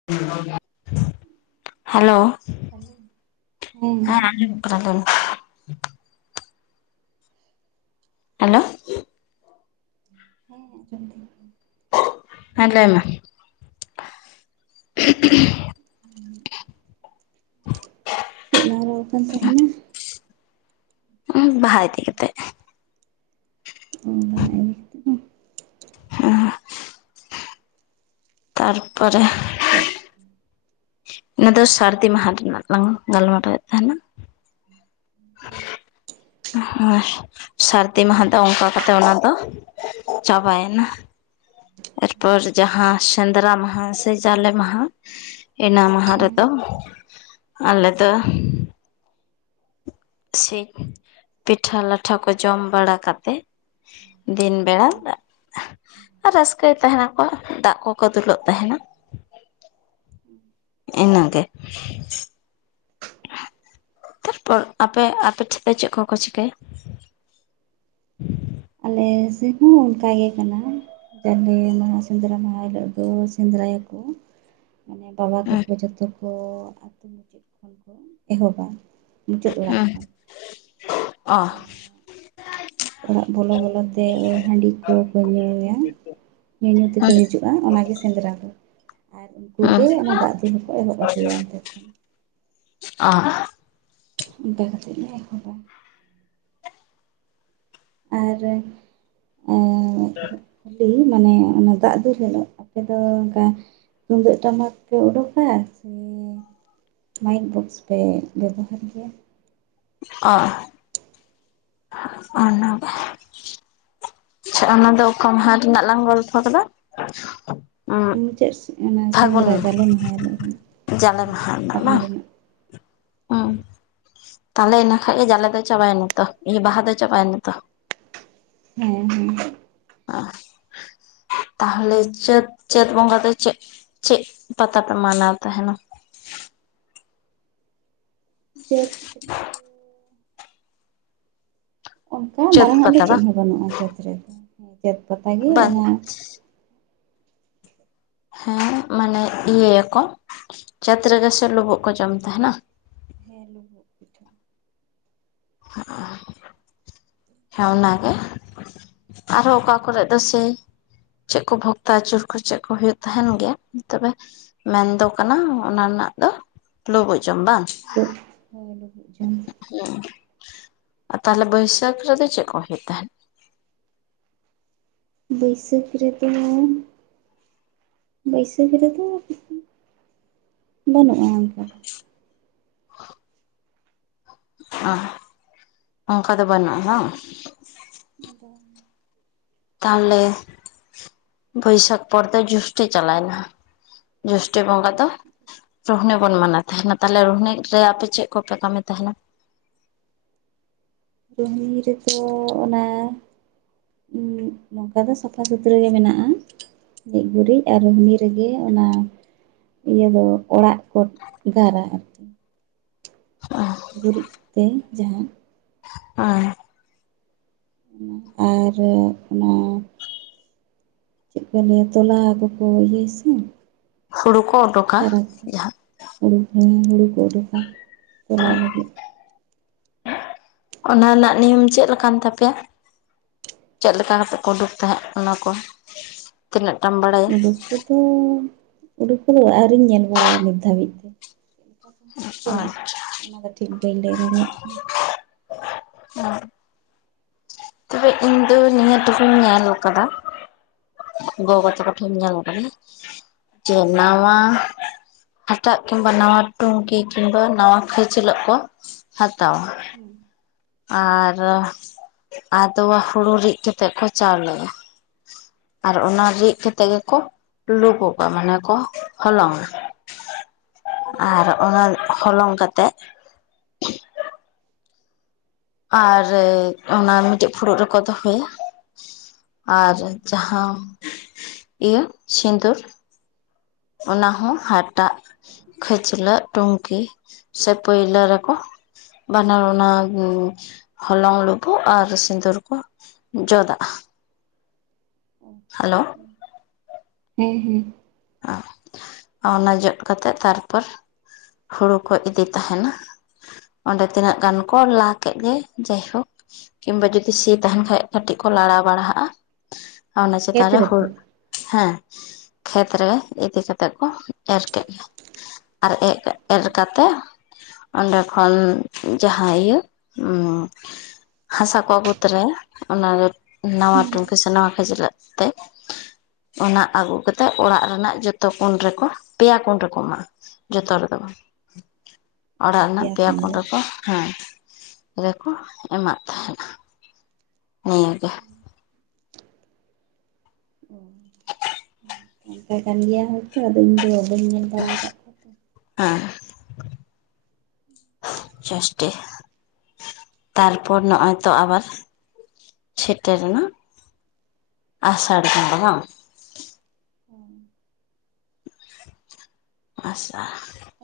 [unintelligible] Hello hello ᱦᱮᱸ [unintelligible] [unintelligible] hello ᱦᱮᱸ [unintelligible] ᱦᱮᱸ ᱞᱟᱹᱭ ᱢᱮ [unintelligible] [inaudible] ᱪᱮᱫ ᱞᱟᱜᱣᱟ ᱟᱠᱟᱱ ᱛᱟᱦᱮᱱᱟ [unintelligible] ᱵᱟᱦᱟᱭ ᱛᱮᱜᱤᱭ ᱛᱟᱦᱮᱜ -ᱟ ᱚ ᱵᱟᱦᱟ ᱤᱫᱤ ᱦᱮᱸ ᱛᱟᱨᱯᱚᱨᱮ ᱠᱟᱛᱮᱫ ᱚᱱᱟ ᱫᱚ ᱥᱟᱹᱨᱫᱤ ᱢᱟᱦᱟ ᱨᱮᱱᱟᱜ ᱞᱟᱝ ᱜᱟᱞᱢᱟᱨᱟᱣᱮᱫ ᱛᱟᱦᱮᱸᱱᱟ ᱦ ᱟᱨ ᱥᱟᱹᱨᱫᱤ ᱢᱟᱦᱟ ᱫᱚ ᱚᱱᱠᱟ ᱠᱟᱛᱮᱫ ᱚᱱᱟ ᱫᱚ ᱪᱟᱵᱟᱭᱮᱱᱟ ᱮᱨᱯᱚᱨ ᱡᱟᱦᱟᱸ ᱥᱮᱸᱫᱽᱨᱟ ᱢᱟᱦᱟ ᱥᱮ ᱡᱟᱞᱮ ᱢᱟᱦᱟ ᱤᱱᱟᱹ ᱢᱟᱦᱟ ᱦᱮᱸ ᱨᱮᱫᱚ ᱟᱞᱮ ᱫᱚ ᱥᱮ ᱯᱤᱴᱷᱟᱹ ᱞᱟᱴᱷᱟ ᱠᱚ ᱡᱚᱢ ᱵᱟᱲᱟ ᱠᱟᱛᱮ ᱫᱤᱱ ᱵᱮᱲᱟ ᱦᱮᱸ ᱫᱟᱜ ᱨᱟᱹᱥᱠᱟᱹᱭ ᱛᱟᱦᱮᱸᱱᱟ ᱠᱚ ᱫᱟᱜ ᱠᱚᱠᱚ ᱫᱩᱞᱚᱜ ᱛᱟᱦᱮᱸᱱᱟ ᱦᱮᱸ ᱤᱱᱟᱹ ᱜᱮ ᱛᱟᱨᱯᱚᱨ ᱟᱯᱮ ᱟᱯᱮ ᱴᱷᱮᱡ ᱫᱚ ᱪᱮᱫ ᱠᱚᱠᱚ ᱪᱤᱠᱟᱹᱭᱟ ᱟᱞᱮ ᱥᱮᱫ ᱦᱚᱸ ᱚᱱᱠᱟ ᱜᱮ ᱠᱟᱱᱟ ᱢᱟᱦᱟ ᱥᱮᱫᱽᱨᱟ ᱢᱟᱦᱟ ᱦᱤᱞᱳᱜ ᱫᱚ ᱥᱮᱫᱽᱨᱟᱭᱟ ᱠᱚ ᱢᱟᱱᱮ ᱵᱟᱵᱟ ᱛᱟᱠᱚ ᱡᱚᱛᱚ ᱠᱚ ᱮᱦᱚᱵᱟ ᱢᱩᱪᱟᱹᱫ ᱚᱲᱟᱜ ᱠᱷᱚᱱ ᱚᱱᱟ ᱚᱲᱟᱜ ᱵᱚᱞᱚ ᱵᱚᱞᱚ ᱛᱮ ᱦᱟᱺᱰᱤ ᱠᱚᱠᱚ ᱧᱩᱭᱟ ᱧᱩᱼᱧᱩ ᱛᱮᱠᱚ ᱦᱤᱡᱩᱜᱼᱟ ᱚᱱᱟᱜᱮ ᱥᱮᱸᱫᱽᱨᱟ ᱫᱚ ᱟᱨ [unintelligible] ᱟ ᱚᱱᱠᱟ ᱠᱟᱛᱮᱫ ᱞᱮ ᱮᱦᱚᱵ-ᱟ ᱟᱨ ᱟᱨ ᱠᱷᱟᱞᱤ ᱢᱟᱱᱮ ᱚᱱᱟ ᱫᱟᱜ [unintelligible] ᱟᱯᱮ ᱫᱚ ᱚᱝᱠᱟ ᱛᱩᱢᱫᱟᱹᱜ ᱴᱟᱢᱟᱠ ᱯᱮ ᱚᱰᱩᱠᱟ ᱥᱮ ᱢᱟᱭᱤᱠ ᱵᱚᱠᱥ ᱯᱮ ᱵᱮᱵᱚᱦᱟᱨ ᱜᱮᱭᱟ [unintelligible] [inaudible] ᱟᱪᱪᱷᱟ ᱚᱱᱟ ᱫᱚ ᱚᱠᱟ ᱢᱟᱦᱟ ᱨᱮᱱᱟᱜ ᱞᱟᱝ ᱜᱚᱞᱯᱷᱚ ᱠᱮᱫᱟ ᱩᱸ ᱢᱩᱪᱟᱹᱫ ᱥᱮᱫ ᱚᱱᱟ ᱯᱷᱟᱹᱜᱩᱱ ᱥᱮᱸᱫᱽᱨᱟ ᱡᱟᱞᱮ ᱢᱟᱦᱟ ᱦᱤᱞᱚᱜ ᱡᱟᱞᱮ ᱦᱳᱭ ᱢᱟᱦᱟ ᱵᱟᱦᱟ ᱵᱟᱝ? ᱨᱮᱱᱟᱜ [unintelligible] ᱛᱟᱦᱞᱮ ᱤᱱᱟ ᱠᱷᱟᱡ ᱜᱮ ᱡᱟᱞᱮ ᱫᱚ ᱪᱟᱵᱟᱭᱮᱱᱟ ᱛᱚ ᱤᱭᱟᱹ ᱵᱟᱦᱟ ᱫᱚ ᱪᱟᱵᱟᱭᱮᱱᱟ ᱛᱚ ᱦᱮᱸ ᱦᱮᱸ ᱚ ᱛᱟᱦᱚᱞᱮ ᱪᱟᱹᱛ ᱪᱟᱹᱛ ᱵᱚᱸᱜᱟ ᱫᱚ ᱪᱮᱫ ᱪᱮᱫ ᱯᱟᱛᱟ ᱯᱮ ᱢᱟᱱᱟᱣ ᱛᱟᱦᱮᱸᱱᱟ ᱪᱮᱫ ᱚᱱᱠᱟ ᱪᱟᱹᱛ ᱢᱟᱨᱟᱝᱟᱜ ᱫᱚ ᱯᱟᱛᱟ ᱪᱮᱫ ᱵᱟᱝ? ᱦᱚᱸ ᱵᱟᱹᱱᱩᱜ-ᱟ ᱪᱟᱹᱛᱛ ᱨᱮᱫᱚ ᱪᱟᱹᱛ ᱯᱟᱛᱟ ᱜᱮ ᱵᱟᱝ ᱚᱱᱟ ᱦᱮᱸ ᱢᱟᱱᱮ ᱤᱭᱟᱹᱭᱟᱠᱚ ᱪᱟᱹᱛ ᱨᱮ ᱜᱮ ᱥᱮ ᱞᱩᱵᱩᱜ ᱠᱚ ᱡᱚᱢ ᱛᱟᱦᱮᱸᱱᱟ [unintelligible] ᱦᱮᱸ ᱚᱱᱟ ᱜᱮ ᱟᱨ ᱦᱚᱸ ᱚᱠᱟ ᱠᱚᱨᱮ ᱫᱚ ᱥᱮ ᱪᱮᱫ ᱠᱚ ᱵᱷᱚᱠᱛᱟ ᱟᱹᱪᱩᱨ ᱠᱚ ᱪᱮᱫ ᱠᱚ ᱦᱩᱭᱩᱜ ᱛᱟᱦᱮᱸᱱ ᱜᱮᱭᱟ ᱛᱚᱵᱮ ᱢᱮᱱ ᱫᱚ ᱠᱟᱱᱟ ᱚᱱᱟ ᱨᱮᱱᱟᱜ ᱫᱚ ᱞᱩᱵᱩᱜ ᱡᱚᱢ ᱵᱟᱝ [unintelligible] ᱞᱩᱵᱩᱜ ᱡᱚᱢ ᱦᱮᱸ ᱛᱟᱞᱮ ᱵᱟᱹᱭᱥᱟᱹᱠᱷ ᱨᱮᱫᱚ ᱪᱮᱫ ᱠᱚ ᱦᱩᱭᱩᱜ ᱛᱟᱦᱮᱸᱫ ᱵᱟᱹᱭᱥᱟᱹᱠᱷ ᱨᱮᱫᱚ ᱵᱟᱹᱭᱥᱟᱹᱠ ᱨᱮ ᱫᱚ ᱵᱟᱹᱱᱩᱜ-ᱟ ᱚᱱᱠᱟ ᱚ ᱚᱱᱠᱟ ᱫᱚ ᱵᱟᱹᱱᱩᱜ-ᱟ ᱵᱟᱝ ᱵᱟᱝ ᱛᱟᱞᱮ ᱵᱟᱹᱭᱥᱟᱹᱠ ᱯᱚᱨ ᱫᱚ ᱡᱚᱥᱴᱤ ᱪᱟᱞᱟᱣᱮᱱᱟ ᱡᱚᱥᱴᱤ ᱵᱚᱸᱜᱟ ᱫᱚ ᱨᱩᱦᱱᱤ ᱵᱚᱱ ᱢᱟᱱᱟᱣ ᱛᱟᱦᱮᱸᱱᱟ ᱛᱟᱦᱞᱮ ᱨᱩᱦᱱᱤ ᱨᱮ ᱟᱯᱮ ᱪᱮᱫ ᱠᱚᱯᱮ ᱠᱟᱹᱢᱤ ᱛᱟᱦᱮᱸᱱᱟ ᱨᱚᱦᱱᱤ ᱨᱮᱫᱚ ᱚᱱᱟ ᱱᱚᱝᱠᱟ ᱫᱚ ᱥᱟᱯᱷᱟ ᱥᱩᱛᱨᱟᱹ ᱜᱮ ᱢᱮᱱᱟᱜ-ᱟ ᱜᱮᱡ ᱜᱩᱨᱤᱡ ᱟᱨ ᱦᱟᱦᱱᱤ ᱨᱮᱜᱮ ᱚᱱᱟ ᱤᱭᱟᱹ ᱫᱚ ᱚᱲᱟᱜ ᱠᱚ ᱜᱟᱨᱟ ᱟᱨᱠᱤ ᱚ ᱜᱩᱨᱤᱡ ᱛᱮ ᱡᱟᱦᱟᱸ ᱟ ᱚᱱᱟ ᱟᱨ ᱚᱱᱟ ᱪᱮᱫ ᱠᱚ ᱞᱟᱹᱭᱟ ᱛᱚᱞᱟ ᱠᱚᱠᱚ ᱤᱭᱟᱹᱭᱟ ᱥᱮ ᱦᱩᱲᱩ ᱠᱚ ᱫᱚ ᱪᱟᱨᱟ ᱠᱚ ᱦᱩᱲᱩ ᱦᱩᱲᱩ ᱠᱚ ᱩᱰᱩᱠᱟ ᱪᱟᱞᱟᱭ ᱞᱟᱹᱜᱤᱫ ᱟᱱᱦᱟ ᱨᱮᱱᱟᱜ ᱱᱤᱭᱚᱢ ᱪᱮᱫᱞ ᱞᱮᱠᱟᱱ ᱛᱟᱯᱮᱭᱟ ᱪᱮᱫ ᱞᱮᱠᱟ ᱦᱟᱛᱮᱜ ᱠᱚ ᱩᱰᱩᱠ ᱛᱟᱦᱮᱸᱫ ᱚᱱᱟ ᱠᱚ ᱛᱤᱱᱟᱹᱜ ᱴᱟᱢ ᱵᱟᱰᱟᱭ ᱩᱰᱩᱠ ᱠᱚᱫᱚ ᱩᱰᱩᱠ ᱠᱚᱫᱚ ᱟᱹᱣᱨᱤᱧ ᱧᱮᱞ ᱵᱟᱲᱟᱭᱟ ᱱᱤᱛ ᱫᱷᱟᱹᱵᱤᱡ ᱛᱮ ᱟᱨ [unintelligible] ᱚᱱᱟᱫᱚ ᱴᱷᱤᱠ ᱵᱟᱹᱧ ᱞᱟᱹᱭ ᱫᱟᱲᱮᱭᱟᱜ ᱠᱟᱱᱟ ᱛᱚᱵᱮ ᱤᱧ ᱫᱚ ᱱᱤᱭᱟᱹ ᱴᱩᱠᱩᱧ ᱧᱮᱞ ᱠᱟᱫᱟ ᱦᱮᱸ [inaudible] ᱧᱮᱞ ᱠᱟᱫᱟᱧ ᱡᱮ ᱱᱟᱣᱟ ᱦᱟᱴᱟᱜ ᱠᱤᱝᱵᱟ ᱱᱟᱣᱟ ᱴᱩᱝᱠᱤ ᱠᱤᱢᱵᱟ ᱱᱟᱣᱟ ᱠᱷᱟᱹᱪᱞᱟᱹᱜ ᱠᱚ ᱦᱟᱛᱟᱣᱟ ᱦᱩᱸ ᱟᱨ ᱟᱫᱚᱣᱟ ᱦᱩᱲᱩ ᱨᱤᱫ ᱠᱟᱛᱮᱜ ᱠᱚ ᱪᱟᱣᱞᱮᱭᱟ ᱟᱨ ᱚᱱᱟ ᱨᱤᱫ ᱠᱟᱛᱮ ᱜᱮᱠᱚ ᱞᱩᱯ ᱠᱚ ᱢᱟᱱᱮ ᱟᱠ ᱦᱚᱞᱚᱝᱼᱟ ᱟᱨ ᱚᱱᱟ ᱦᱚᱞᱚᱝ ᱠᱟᱛᱮᱫ ᱟᱨ ᱚᱱᱟ ᱢᱤᱫᱴᱮᱱ ᱯᱷᱩᱲᱩᱜ ᱨᱮᱠᱚ ᱫᱚᱦᱚᱭᱟ ᱟᱨ ᱡᱟᱦᱟᱸ ᱤᱭᱟᱹ ᱥᱤᱸᱫᱩᱨ ᱚᱱᱟ ᱦᱚᱸ ᱦᱟᱴᱟᱜ ᱠᱷᱟᱹᱪᱞᱟᱹᱜ ᱴᱩᱱᱠᱤ ᱥᱮ ᱯᱟᱹᱭᱞᱟᱹ ᱨᱮᱠᱚ ᱵᱟᱱᱟᱨ ᱚᱱᱟ ᱦᱚᱞᱚᱝ ᱞᱩᱵᱩᱜ ᱟᱨ ᱥᱤᱸᱫᱩᱨ ᱠᱚ ᱡᱚᱫᱼᱟ ᱦᱮᱞᱳ ᱦᱮᱸ ᱦᱮᱸ ᱟᱣᱱᱟ ᱡᱚᱫ ᱠᱟᱛᱮᱫ ᱛᱟᱨᱯᱚᱨ ᱦᱩᱲᱩ ᱠᱚ ᱤᱫᱤ ᱛᱟᱦᱮᱱᱟ ᱟᱫᱚ ᱛᱤᱱᱟᱹᱜ ᱜᱟᱱ ᱠᱚ ᱞᱟᱠᱷ ᱪᱮᱫ ᱜᱮ ᱡᱟᱭᱦᱳᱠ ᱠᱤᱢᱵᱟ ᱡᱩᱫᱤ ᱥᱤ ᱛᱟᱦᱮᱱ ᱠᱷᱟᱡ ᱠᱟᱹᱴᱤᱡ ᱠᱚ ᱞᱟᱲᱟᱣ ᱵᱟᱲᱟᱦᱟᱜᱼᱟ ᱚᱱᱟ ᱠᱷᱮᱛ ᱪᱮᱛᱟᱱ ᱨᱮ ᱨᱮᱛᱚ ᱦᱮᱸ ᱠᱷᱮᱛ ᱨᱮ ᱤᱫᱤ ᱠᱟᱛᱮ ᱠᱚ ᱮᱨ ᱠᱮᱫ ᱜᱮ ᱟᱨ ᱮ ᱮᱨ ᱠᱟᱛᱮ ᱚᱱᱰᱮ ᱠᱷᱚᱱ ᱡᱟᱦᱟᱸ ᱤᱭᱟᱹ ᱩ ᱦᱟᱥᱟ ᱠᱚ ᱟᱜᱩ ᱛᱚᱨᱟᱭᱟ ᱚᱱᱟᱨᱮ ᱱᱟᱣᱟ ᱴᱩᱩᱱᱠᱤ ᱥᱮ ᱱᱟᱣᱟ ᱠᱷᱟᱹᱪᱞᱟᱜ ᱛᱮ ᱚᱱᱟ ᱟᱹᱜᱩ ᱠᱟᱛᱮ ᱚᱲᱟᱜ ᱨᱮᱱᱟᱜ ᱡᱚᱛᱚ ᱠᱩᱱ ᱨᱮᱠᱚ ᱯᱮᱭᱟ ᱠᱩᱱ ᱨᱮᱠᱚ ᱮᱢᱟᱜ-ᱟ ᱡᱚᱛᱚ ᱨᱮᱫᱚ ᱵᱟᱝ ᱚᱲᱟᱜ ᱨᱮᱱᱟᱜ ᱯᱮᱭᱟ ᱠᱷᱚᱱ ᱠᱩᱱ ᱫᱚ ᱨᱮᱠᱚ ᱦᱮᱸ ᱨᱮᱠᱚ ᱮᱢᱟᱜ ᱛᱟᱦᱮᱱᱟ ᱱᱤᱭᱟᱹᱜᱮ ᱚᱱᱠᱟ ᱠᱟᱱ ᱜᱮᱭᱟ ᱦᱚᱭᱛᱳ ᱟᱫᱚ ᱤᱧ ᱫᱚ ᱵᱟᱹᱧ ᱧᱮᱞ ᱵᱟᱲᱟ ᱟᱠᱟᱫ ᱠᱚᱣᱟ ᱛᱚ [unintelligible] ᱛᱟᱨᱯᱚᱨ ᱱᱚᱜᱼᱚᱭ ᱛᱚ ᱟᱵᱟᱨ ᱥᱮᱴᱮᱨᱮᱱᱟ ᱟᱥᱟᱲ ᱠᱚᱸᱜᱟ ᱵᱟᱝ ᱟᱥᱟ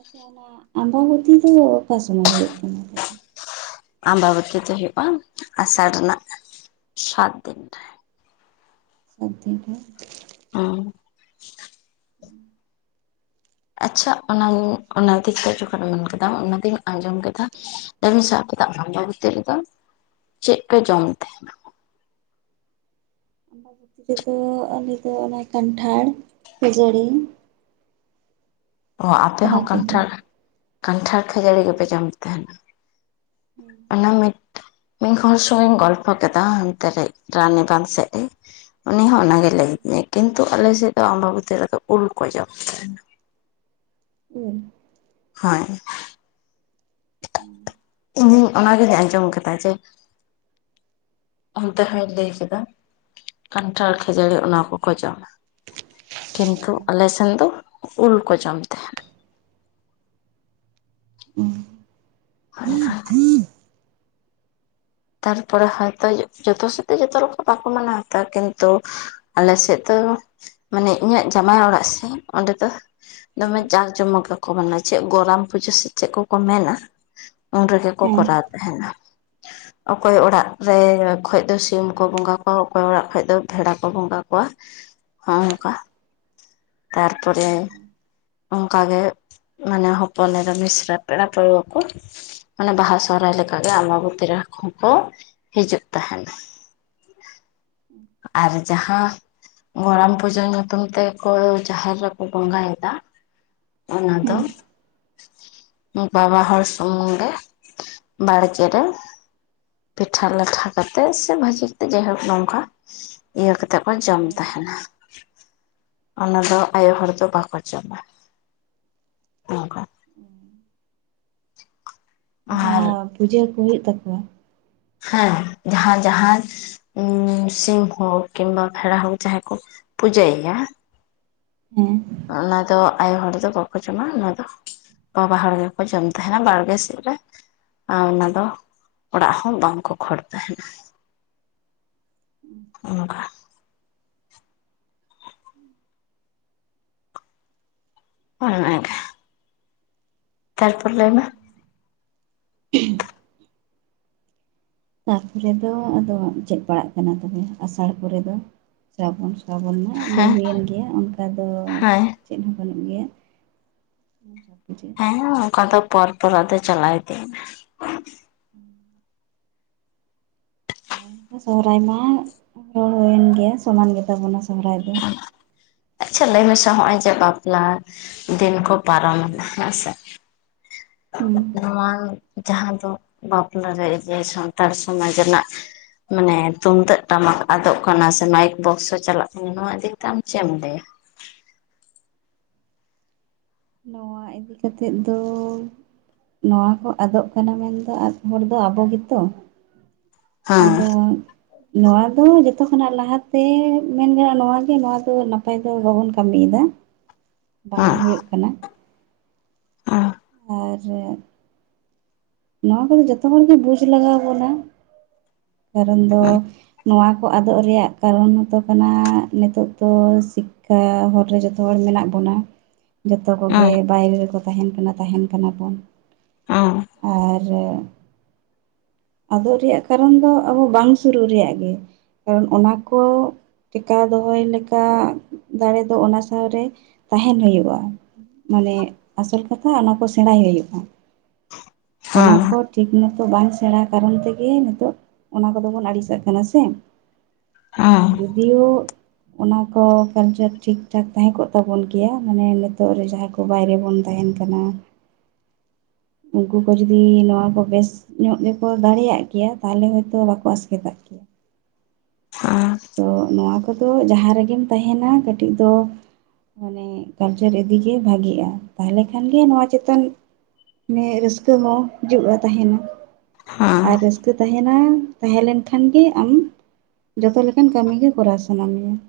ᱟᱪᱪᱷᱟ ᱚᱱᱟ ᱟᱢᱵᱟᱵᱚᱛᱤ ᱫᱚ ᱚᱠᱟ ᱥᱚᱢᱚᱭ ᱦᱩᱭᱩᱜ ᱠᱟᱱᱟ ᱟᱢᱵᱟᱵᱟᱚᱛᱤ ᱫᱚ ᱦᱩᱭᱩᱜᱼᱟ ᱟᱥᱟᱲ ᱨᱮᱱᱟᱜ ᱥᱟᱛ ᱫᱤᱱ ᱨᱮ [unintelligible] ᱚ ᱟᱪᱪᱷᱟ ᱚᱱᱟ ᱚᱱᱟ ᱫᱤᱠ ᱛᱮ ᱡᱚᱠᱷᱚᱱᱮ ᱢᱮᱱ ᱠᱮᱫᱟᱢ ᱚᱱᱟᱛᱤᱧ ᱟᱸᱡᱚᱢ ᱠᱮᱫᱟ [unintelligible] ᱟᱢᱵᱟᱵᱚᱛᱤ ᱨᱮᱫᱚ ᱪᱮᱫ ᱯᱮ ᱡᱚᱢ ᱛᱟᱦᱮᱱᱟ ᱟᱢᱵᱟᱵᱚᱛᱤ ᱨᱮᱫᱚ ᱟᱞᱮᱫᱚ ᱚᱱᱟ ᱠᱟᱱᱴᱷᱟᱲ ᱠᱷᱟᱹᱡᱟᱹᱲᱤ ᱚ ᱟᱯᱮ ᱚᱱᱟ ᱦᱚᱸ ᱠᱚᱜᱮ ᱠᱟᱱᱴᱷᱟᱲ ᱠᱟᱱᱴᱷᱟᱲ ᱠᱷᱟᱹᱡᱟᱹᱲᱤ ᱜᱮᱯᱮ ᱡᱚᱢᱮᱫ ᱛᱟᱦᱮᱱᱟ ᱚᱱᱟ ᱢᱤᱫ ᱦᱚᱲ ᱥᱚᱸᱜᱮᱧ ᱜᱚᱞᱯᱷᱚ ᱠᱮᱫᱟ ᱦᱟᱱᱛᱮ ᱨᱮ ᱨᱟᱱᱤ ᱵᱟᱸᱫᱷ ᱥᱮᱫ ᱨᱮ ᱩᱱᱤ ᱦᱚᱸ ᱚᱱᱟᱜᱮ ᱜᱮ ᱞᱟᱹᱭ ᱟᱫᱤᱧᱟ ᱠᱤᱱᱛᱩ ᱟᱞᱮ ᱥᱮᱫ ᱫᱚ ᱟᱢᱵᱟᱵᱤᱛᱤ ᱨᱮᱫᱚ ᱩᱞ ᱠᱚ ᱡᱚᱢᱮᱫ ᱛᱟᱦᱮᱱᱟ [unintelligible] ᱦᱳᱭ [inaudible] ᱤᱧ ᱚᱱᱟᱜᱤᱧ ᱟᱸᱡᱚᱢ ᱠᱮᱫᱟ ᱡᱮ ᱚᱱᱛᱮ ᱦᱳᱭ [unintelligible] ᱠᱟᱱᱴᱷᱟᱲ ᱠᱷᱟᱹᱡᱟᱹᱲᱤ ᱚᱱᱟ ᱠᱚᱠᱚ ᱡᱚᱢᱟ ᱠᱤᱱᱛᱩ ᱟᱞᱮ ᱥᱮᱱ ᱫᱚ ᱩᱞ ᱠᱚ ᱡᱚᱢ ᱛᱟᱦᱮᱸᱱᱟ ᱩ [inaudible] ᱛᱟᱨᱯᱚᱨᱮ ᱦᱚᱭᱛᱳ ᱡᱚᱛᱚ ᱥᱟᱫ ᱫᱚ ᱡᱚᱛᱚ ᱨᱚᱠᱚᱢ ᱵᱟᱠᱚ ᱢᱟᱱᱟᱣ ᱟᱛᱚ ᱠᱤᱱᱛᱩ ᱟᱞᱮ ᱥᱮᱫ ᱫᱚ ᱢᱟᱱᱮ ᱤᱧᱟᱜ ᱡᱟᱢᱟᱭ ᱚᱲᱟᱜ ᱥᱮᱫ ᱚᱸᱰᱮ ᱫᱚ ᱫᱚᱢᱮ ᱡᱟᱠ ᱡᱚᱢᱚᱠ ᱜᱮᱠᱚ ᱢᱟᱱᱟᱣᱟ ᱪᱮᱫ ᱜᱚᱨᱟᱢ ᱯᱩᱡᱟᱹ ᱥᱮ ᱪᱮᱫ ᱠᱚᱠᱚ ᱢᱮᱱᱟ ᱩᱱ ᱨᱮᱜᱮ ᱠᱚ ᱦᱮᱸ ᱠᱚᱨᱟᱣ ᱛᱟᱦᱮᱱᱟ ᱚᱠᱚᱭ ᱚᱲᱟᱜ ᱨᱮ ᱠᱷᱚᱡ ᱫᱚ ᱥᱤᱢ ᱠᱚ ᱵᱚᱸᱜᱟ ᱠᱚᱣᱟ ᱚᱠᱚᱭ ᱚᱲᱟᱜ ᱠᱷᱚᱡ ᱫᱚ ᱵᱷᱮᱲᱟ ᱠᱚ ᱵᱚᱸᱜᱟ ᱠᱚᱣᱟ ᱱᱚᱜᱼᱚᱭ ᱱᱝᱠᱟ ᱛᱟᱨᱯᱚᱨᱮ ᱚᱱᱠᱟᱜᱮ ᱢᱟᱱᱮ ᱦᱚᱯᱚᱱ ᱮᱨᱟ ᱢᱤᱥᱨᱟ ᱯᱮᱲᱟ ᱯᱟᱹᱲᱦᱟᱹ ᱠᱚ, ᱚᱱᱮ ᱵᱟᱦᱟ ᱥᱚᱦᱨᱟᱭ ᱞᱮᱠᱟᱜᱮ, ᱟᱢᱵᱟᱵᱚᱛᱤ ᱨᱮᱦᱚᱸᱠᱚ ᱦᱤᱡᱩᱜ ᱛᱟᱦᱮᱱᱟ ᱾ [inaudible] ᱟᱨ ᱡᱟᱸᱦᱟᱸ ᱜᱚᱨᱟᱢ ᱯᱩᱡᱟᱹ ᱧᱩᱛᱩᱢ ᱛᱮ ᱠᱚ ᱡᱟᱦᱮᱨ ᱨᱮᱠᱚ ᱵᱚᱸᱜᱟᱭᱮᱫᱟ ᱾ ᱚᱱᱟ ᱫᱚ ᱦᱮᱸ ᱵᱟᱵᱟᱦᱚᱲ ᱥᱩᱢᱩᱝᱜᱮ ᱵᱟᱲᱜᱮᱨᱮ ᱯᱤᱴᱷᱟ ᱞᱟᱴᱷᱟ ᱠᱟᱛᱮᱜ, ᱥᱮ ᱵᱷᱟᱹᱡᱤ ᱠᱟᱛᱮᱫ ᱡᱟᱭᱦᱳᱠ ᱱᱚᱝᱠᱟ ᱾ ᱤᱭᱟᱹ ᱠᱟᱛᱮ ᱠᱚ ᱡᱚᱢ ᱚ ᱛᱟᱦᱮᱱᱟ ᱾ ᱚᱱᱟ ᱫᱚ ᱟᱭᱳ ᱦᱚᱲ ᱫᱚ ᱵᱟᱠᱚ ᱡᱚᱢᱟ ᱾ ᱚᱝᱠᱟ [inaudible] [unintelligible] ᱡᱟᱸᱦᱟᱸ ᱯᱩᱡᱟᱹ ᱠᱩ ᱦᱩᱭᱩᱜ ᱛᱟᱠᱩᱣᱟ ᱾ ᱦᱮᱸ ᱡᱟᱸᱦᱟᱸ ᱡᱟᱸᱦᱟᱸ ᱩ ᱥᱤᱢ ᱦᱳᱠ ᱠᱤᱝᱵᱟ ᱵᱷᱮᱲᱟ, ᱦᱳᱠ ᱡᱟᱸᱦᱟᱸ ᱠᱚ ᱯᱩᱡᱟᱹᱭ ᱮᱭᱟ ᱾ ᱦᱮᱸ ᱚᱱᱟ ᱫᱚ ᱟᱭᱳ ᱦᱚᱲ ᱫᱚ ᱵᱟᱠᱚ ᱡᱚᱢᱟ, ᱚᱱᱟ ᱫᱚ ᱵᱟᱵᱟ ᱦᱚᱲ ᱜᱮᱠᱚ ᱡᱚᱢ ᱛᱟᱦᱮᱱᱟ ᱵᱟᱲᱜᱮ ᱥᱮᱜ ᱨᱮ ᱾ ᱟᱨ ᱚᱱᱟ ᱫᱚ ᱚᱲᱟᱜ ᱦᱚᱸ ᱵᱟᱝ ᱠᱚ, ᱠᱷᱟᱹᱲ ᱛᱟᱦᱮᱱᱟ ᱾ ᱦᱚᱜᱼᱚ ᱱᱚᱝᱠᱟ ᱾ ᱚᱱᱟ ᱚᱱᱠᱟ ᱛᱟᱨᱯᱚᱨ ᱞᱟᱹᱭᱢᱮ [unintelligible] ᱛᱟᱨᱯᱚᱨᱮ ᱫᱚ ᱟᱫᱚ ᱪᱮᱫ ᱯᱟᱲᱟᱜ ᱠᱟᱱᱟ, ᱛᱚᱵᱮ ᱟᱥᱟᱲ ᱯᱚᱨᱮ ᱫᱚ? ᱥᱟᱵᱚᱱᱻ ᱥᱟᱵᱚᱱ ᱢᱟ ᱞᱟᱹᱭ ᱦᱮᱸ ᱦᱩᱭᱮᱱ ᱜᱮᱭᱟ ᱚᱱᱠᱟ ᱫᱚ ᱦᱮᱸ ᱪᱮᱫ ᱦᱚᱸ ᱵᱟᱹᱱᱩᱜ ᱜᱮᱭᱟ ᱾ ᱦᱮᱸ ᱚᱱᱠᱟ ᱫᱚ ᱯᱚᱨ ᱯᱚᱨ ᱟᱫᱚ ᱪᱟᱞᱟᱣ ᱤᱫᱤᱭᱱᱟ ᱾ [inaudible] ᱟᱨ ᱥᱚᱨᱦᱟᱭ ᱢᱟ ᱨᱚᱲ ᱦᱩᱭᱮᱱ ᱜᱮᱭᱟ ᱾ ᱥᱚᱢᱟᱱ ᱜᱮᱛᱟ ᱵᱚᱱᱟ ᱥᱚᱦᱚᱨᱟᱭ ᱫᱚ ᱾ ᱟᱪᱪᱷᱟ ᱞᱟᱹᱭ ᱢᱮᱥᱮ ᱦᱚᱸᱜᱼᱚᱭ ᱡᱮ, ᱵᱟᱯᱞᱟ ᱫᱤᱱ ᱠᱚ ᱯᱟᱨᱚᱢᱮᱱᱟ ᱦᱮᱸ ᱥᱮ ᱾ ᱦᱩᱸ ᱱᱚᱣᱟ ᱡᱟᱸᱦᱟᱸ ᱫᱚ ᱵᱟᱯᱞᱟᱨᱮ ᱡᱮ ᱥᱟᱱᱛᱟᱲ ᱥᱚᱢᱟᱡᱽ ᱨᱮᱱᱟᱜ ᱢᱟᱱᱮ ᱛᱩᱢᱫᱟᱜ ᱴᱟᱢᱟᱠ ᱟᱫᱚᱜ ᱠᱟᱱᱟ, ᱥᱮ ᱢᱟᱭᱤᱠ ᱵᱚᱠᱥ ᱦᱚᱸ ᱪᱟᱞᱟᱜ ᱠᱟᱱᱟ ᱾ ᱱᱚᱣᱟ ᱤᱫᱤᱠᱟᱛᱮ ᱟᱢ ᱪᱮᱫ ᱮᱢ ᱞᱟᱹᱭᱟ? ᱱᱚᱣᱟ ᱤᱫᱤ ᱠᱟᱛᱮᱫ ᱫᱚ ᱱᱚᱣᱟ ᱠᱚ ᱟᱫᱚᱜ ᱠᱟᱱᱟ ᱢᱮᱱᱫᱚ, ᱟᱫᱽ ᱦᱚᱲ ᱫᱚ ᱟᱵᱚ ᱜᱮᱛᱚ ᱾ ᱦᱮᱸ ᱦᱮᱸ ᱟᱫᱚ ᱱᱚᱣᱟ ᱫᱚ ᱡᱚᱛᱚ ᱠᱷᱚᱱᱟᱜ ᱞᱟᱦᱟᱛᱮ ᱢᱮᱱ ᱜᱟᱱᱚᱜᱼᱟ, ᱱᱚᱣᱟ ᱜᱮ ᱱᱚᱣᱟ ᱫᱚ ᱱᱟᱯᱟᱭ ᱫᱚ ᱵᱟᱵᱚᱱ ᱠᱟᱹᱢᱤᱭᱫᱟ ᱾ ᱦᱮᱸ ᱵᱟᱝ ᱦᱮᱸ ᱦᱩᱭᱩᱜ ᱠᱟᱱᱟ ᱟᱨ ᱱᱚᱣᱟ ᱠᱚᱫᱚ ᱡᱚᱛᱚ ᱦᱚᱲᱜᱮ ᱵᱩᱡᱽ ᱞᱟᱜᱟᱣ ᱵᱚᱱᱟ ᱾ ᱠᱟᱨᱚᱱ ᱫᱚ ᱱᱚᱣᱟ ᱠᱚ ᱟᱫᱚᱜ ᱨᱮᱭᱟᱜ ᱠᱟᱨᱚᱱ ᱦᱚᱛᱚ ᱠᱟᱱᱟ, ᱱᱤᱛᱚᱜ ᱫᱚ ᱥᱤᱠᱱᱟᱹᱛ ᱛᱚ ᱦᱚᱨ ᱨᱮ ᱡᱚᱛᱚ ᱦᱚᱲ ᱢᱮᱱᱟᱜ ᱵᱚᱱᱟ ᱾ ᱡᱚᱛᱚ ᱠᱚᱜᱮ ᱵᱟᱭᱨᱮ ᱨᱮᱠᱚ ᱛᱟᱦᱮᱱ ᱠᱟᱱᱟ, ᱛᱟᱦᱮᱱ ᱠᱟᱱᱟ ᱵᱚᱱ ᱾ ᱟᱨ ᱟᱫᱚᱜ ᱨᱮᱭᱟᱜ ᱠᱟᱨᱚᱱ ᱫᱚ, ᱟᱵᱚ ᱵᱟᱝ ᱥᱩᱨᱩᱜ ᱨᱮᱭᱟᱜ ᱜᱮ ᱠᱟᱨᱚᱱ ᱚᱱᱟ ᱠᱚ ᱴᱮᱠᱟᱣ ᱫᱚᱦᱚᱭ ᱞᱮᱠᱟ ᱫᱟᱲᱮ ᱫᱚ ᱚᱱᱟ ᱥᱟᱶᱨᱮ ᱛᱟᱦᱮᱸᱱ ᱦᱳᱭᱩᱳᱜᱼᱟ ᱾ ᱢᱟᱱᱮ ᱟᱥᱚᱞ ᱠᱟᱛᱷᱟ ᱚᱱᱟ ᱠᱚ ᱥᱮᱬᱟᱭ ᱦᱳᱭᱳᱜᱼᱟ ᱾ ᱚᱱᱟ ᱦᱮᱸ ᱠᱚ ᱴᱷᱤᱠ ᱢᱚᱛᱚ ᱵᱟᱝ ᱥᱮᱬᱟ ᱠᱟᱨᱚᱱ ᱛᱮᱜᱮ ᱱᱤᱛᱚᱜ ᱚᱱᱟ ᱠᱚᱫᱚ ᱵᱚᱱ ᱟᱹᱲᱤᱥᱟᱜ ᱠᱟᱱᱟ ᱥᱮ ᱾ ᱟᱻᱸ ᱡᱚᱫᱤᱭᱳ ᱚᱱᱟ ᱠᱚ ᱠᱟᱞᱪᱟᱨ ᱴᱷᱤᱠ ᱴᱷᱟᱠ ᱛᱟᱦᱮᱸ ᱠᱚᱜ ᱛᱟᱵᱚᱱ ᱜᱮᱭᱟ ᱢᱟᱱᱮ ᱱᱤᱛᱚᱜ ᱨᱮ ᱡᱟᱦᱟᱸᱭ ᱠᱚ ᱵᱟᱭᱨᱮ ᱵᱚᱱ ᱛᱟᱦᱮᱸᱱ ᱠᱟᱱᱟ ᱾ ᱩᱱᱠᱩ ᱠᱚ ᱡᱚᱫᱤ ᱱᱚᱣᱟ ᱠᱚ ᱵᱮᱥ ᱧᱚᱜ ᱜᱮᱠᱚ ᱫᱟᱲᱮᱭᱟᱜ ᱠᱮᱭᱟ, ᱛᱟᱦᱚᱞᱮ ᱦᱚᱭᱛᱳ ᱵᱟᱠᱚ ᱟᱥᱠᱮᱛᱟᱜ ᱠᱮᱭᱟ ᱾ ᱟᱨ ᱛᱚ ᱱᱚᱣᱟ ᱠᱚᱫᱚ ᱡᱟᱦᱟᱸ ᱨᱮᱜᱮᱢ ᱛᱟᱦᱮᱸᱱᱟ ᱠᱟᱹᱴᱤᱡ ᱫᱚ ᱢᱟᱱᱮ ᱠᱟᱞᱪᱟᱨ ᱤᱫᱤᱜᱮ ᱵᱷᱟᱹᱜᱤᱜᱼᱟ ᱛᱟᱦᱚᱞᱮ ᱠᱷᱟᱱ ᱜᱮ ᱱᱚᱣᱟ ᱪᱮᱛᱟᱱ ᱢᱟᱱᱮ ᱨᱟᱹᱥᱠᱟᱹ ᱦᱚᱸ ᱦᱤᱡᱩᱜᱼᱟ ᱛᱟᱸᱦᱮᱸᱱᱟ᱾ ᱦᱮᱸ ᱦᱮᱸ ᱟᱨ ᱨᱟᱹᱥᱠᱟᱹ ᱛᱟᱦᱮᱸᱱᱟ ᱾ ᱛᱟᱦᱮᱸᱞᱱᱠᱷᱟᱱ ᱜᱮ ᱟᱢ ᱡᱚᱛᱚ ᱞᱮᱠᱟ ᱞᱮᱠᱟᱱ ᱠᱟᱹᱢᱤ ᱜᱮ ᱠᱚᱨᱟᱣ ᱥᱟᱱᱟ ᱢᱮᱭᱟ ᱾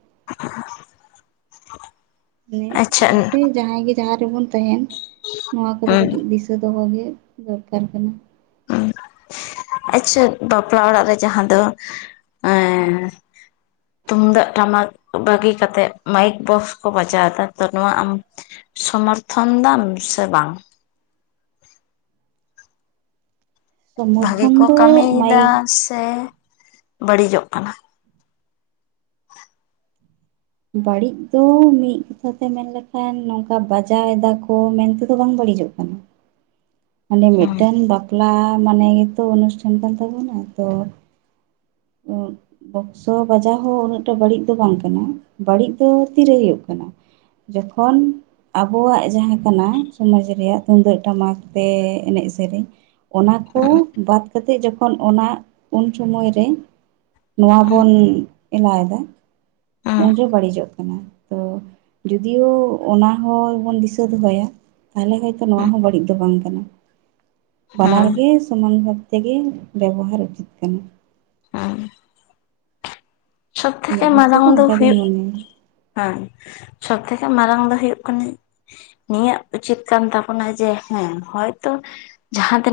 ᱦᱮᱸᱻ ᱟᱪᱪᱷᱟ ᱦᱩᱸ ᱚᱱᱟᱛᱮ ᱡᱟᱦᱟᱸᱭ ᱜᱮ ᱡᱟᱦᱟᱸ ᱨᱮᱵᱚᱱ ᱛᱟᱦᱮᱸᱱ, ᱱᱚᱣᱟ ᱠᱚᱫᱚ ᱠᱟᱹᱴᱤᱡ ᱦᱩᱸ ᱫᱤᱥᱟᱹ ᱫᱤᱥᱟᱹ ᱫᱚᱦᱚ ᱜᱮ ᱫᱚᱨᱠᱟᱨ ᱠᱟᱱᱟ ᱾ ᱟᱪᱪᱷᱟ ᱵᱟᱯᱞᱟ ᱚᱲᱟᱜ ᱨᱮ ᱡᱟᱦᱟᱸ ᱫᱚ ᱮᱸᱻ᱾ ᱛᱩᱢᱫᱟᱜ ᱴᱟᱢᱟᱠ ᱵᱟᱹᱜᱤ ᱠᱟᱛᱮᱫ, ᱢᱟᱭᱤᱠ ᱵᱚᱠᱥ ᱠᱚ ᱵᱟᱡᱟᱣ ᱫᱟ ᱛᱚ ᱱᱚᱣᱟ ᱟᱢ ᱥᱚᱢᱚᱨᱛᱷᱚᱱ ᱫᱟᱢ ᱥᱮ ᱵᱟᱝ? ᱵᱷᱟᱜᱮ ᱥᱚᱢᱚᱨᱛᱷᱚᱱ ᱠᱚ ᱫᱚ ᱠᱟᱹᱢᱤᱭᱮᱫᱟ ᱢᱟᱭᱤᱠ ᱥᱮ ᱵᱟᱹᱲᱤᱡᱚᱜ ᱠᱟᱱᱟ? [unintelligible] ᱵᱟᱹᱲᱤᱡ ᱫᱚ ᱢᱤᱫ ᱞᱮᱠᱟ ᱛᱮ ᱢᱮᱱᱠᱷᱟᱱ ᱱᱚᱝᱠᱟ ᱵᱟᱡᱟᱣ ᱮᱫᱟᱠᱚ, ᱢᱮᱱᱛᱮ ᱫᱚ ᱵᱟᱝ ᱵᱟᱹᱲᱤᱡᱚᱜ ᱠᱟᱱᱟ ᱾ ᱢᱟᱱᱮ ᱦᱩᱸ ᱢᱤᱫᱴᱟᱱ ᱵᱟᱯᱞᱟ ᱢᱟᱱᱮ ᱜᱮᱛᱚ ᱚᱱᱩᱥᱴᱷᱟᱱ ᱠᱟᱱ ᱛᱟᱵᱚᱱᱟ ᱛᱚ ᱾ ᱩᱸᱻ ᱵᱚᱠᱥᱚ ᱵᱟᱡᱟᱣ ᱦᱚᱸ ᱩᱱᱟᱹᱜᱴᱟ ᱵᱟᱹᱲᱤᱡ ᱫᱚ ᱵᱟᱝ ᱠᱟᱱᱟ, ᱵᱟᱹᱲᱤᱡ ᱫᱚ ᱛᱤᱨᱮ ᱦᱩᱭᱩᱜ ᱠᱟᱱᱟ ᱡᱚᱠᱷᱚᱱ ᱟᱵᱚᱣᱟᱜ ᱡᱟᱦᱟᱸ ᱠᱟᱱᱟ᱾ ᱥᱚᱢᱟᱡᱽ ᱨᱮᱭᱟᱜ ᱛᱩᱢᱫᱟᱹᱜ ᱴᱟᱢᱟᱠ ᱛᱮ ᱮᱱᱮᱡ ᱥᱮᱨᱮᱧ ᱚᱱᱟ ᱠᱚ ᱦᱩᱸ ᱵᱟᱫ ᱠᱟᱛᱮ ᱡᱚᱠᱷᱚᱱ ᱛᱚᱠᱷᱚᱱ ᱚᱱᱟ ᱩᱱ ᱥᱚᱢᱚᱭ ᱨᱮ ᱱᱚᱣᱟ ᱦᱩᱸ ᱵᱚᱱ ᱮᱞᱟᱣ ᱮᱫᱟ ᱾ ᱦᱩᱸ ᱩᱱᱨᱮ ᱵᱟᱹᱲᱤᱡᱚᱜ ᱠᱟᱱᱟ ᱾ ᱛᱚ ᱡᱩᱫᱤᱭᱳ ᱚᱱᱟ ᱦᱚᱸ ᱵᱚᱱ ᱫᱤᱥᱟᱹ ᱫᱚᱦᱚᱭᱟ ᱛᱟᱦᱚᱞᱮ ᱦᱚᱭᱛᱚ ᱱᱚᱣᱟ ᱦᱩᱸ ᱦᱚᱸ ᱵᱟᱹᱲᱤᱡ᱾ ᱫᱚ ᱵᱟᱝ ᱠᱟᱱᱟ, ᱵᱟᱱᱟᱨ ᱦᱩᱸ ᱜᱮ ᱥᱚᱢᱟᱱ ᱵᱷᱟᱵ ᱛᱮᱜᱮ ᱵᱮᱵᱚᱦᱟᱨ ᱩᱪᱤᱛ ᱠᱟᱱᱟ ᱾ ᱦᱮᱸ ᱥᱚᱵ ᱛᱷᱮᱠᱮ ᱤᱧᱟᱹᱜ ᱵᱩᱡᱽ ᱢᱟᱨᱟᱝ ᱛᱮᱫᱚ ᱫᱚ ᱚᱱᱠᱟᱜᱤᱧ ᱦᱩᱭᱩᱜ ᱢᱚᱱᱮᱭᱟ ᱦᱮᱸ ᱥᱚᱵ ᱛᱷᱮᱠᱮ ᱢᱟᱨᱟᱝ ᱫᱚ ᱦᱩᱭᱩᱜ ᱠᱟᱱᱟ ᱱᱤᱭᱟᱹ ᱩᱪᱤᱛ ᱠᱟᱱ ᱛᱟᱵᱚᱱᱟ ᱡᱮ ᱦᱮᱸ ᱦᱚᱭᱛᱚ ᱡᱟᱦᱟᱸ ᱛᱤᱱᱟᱹᱜ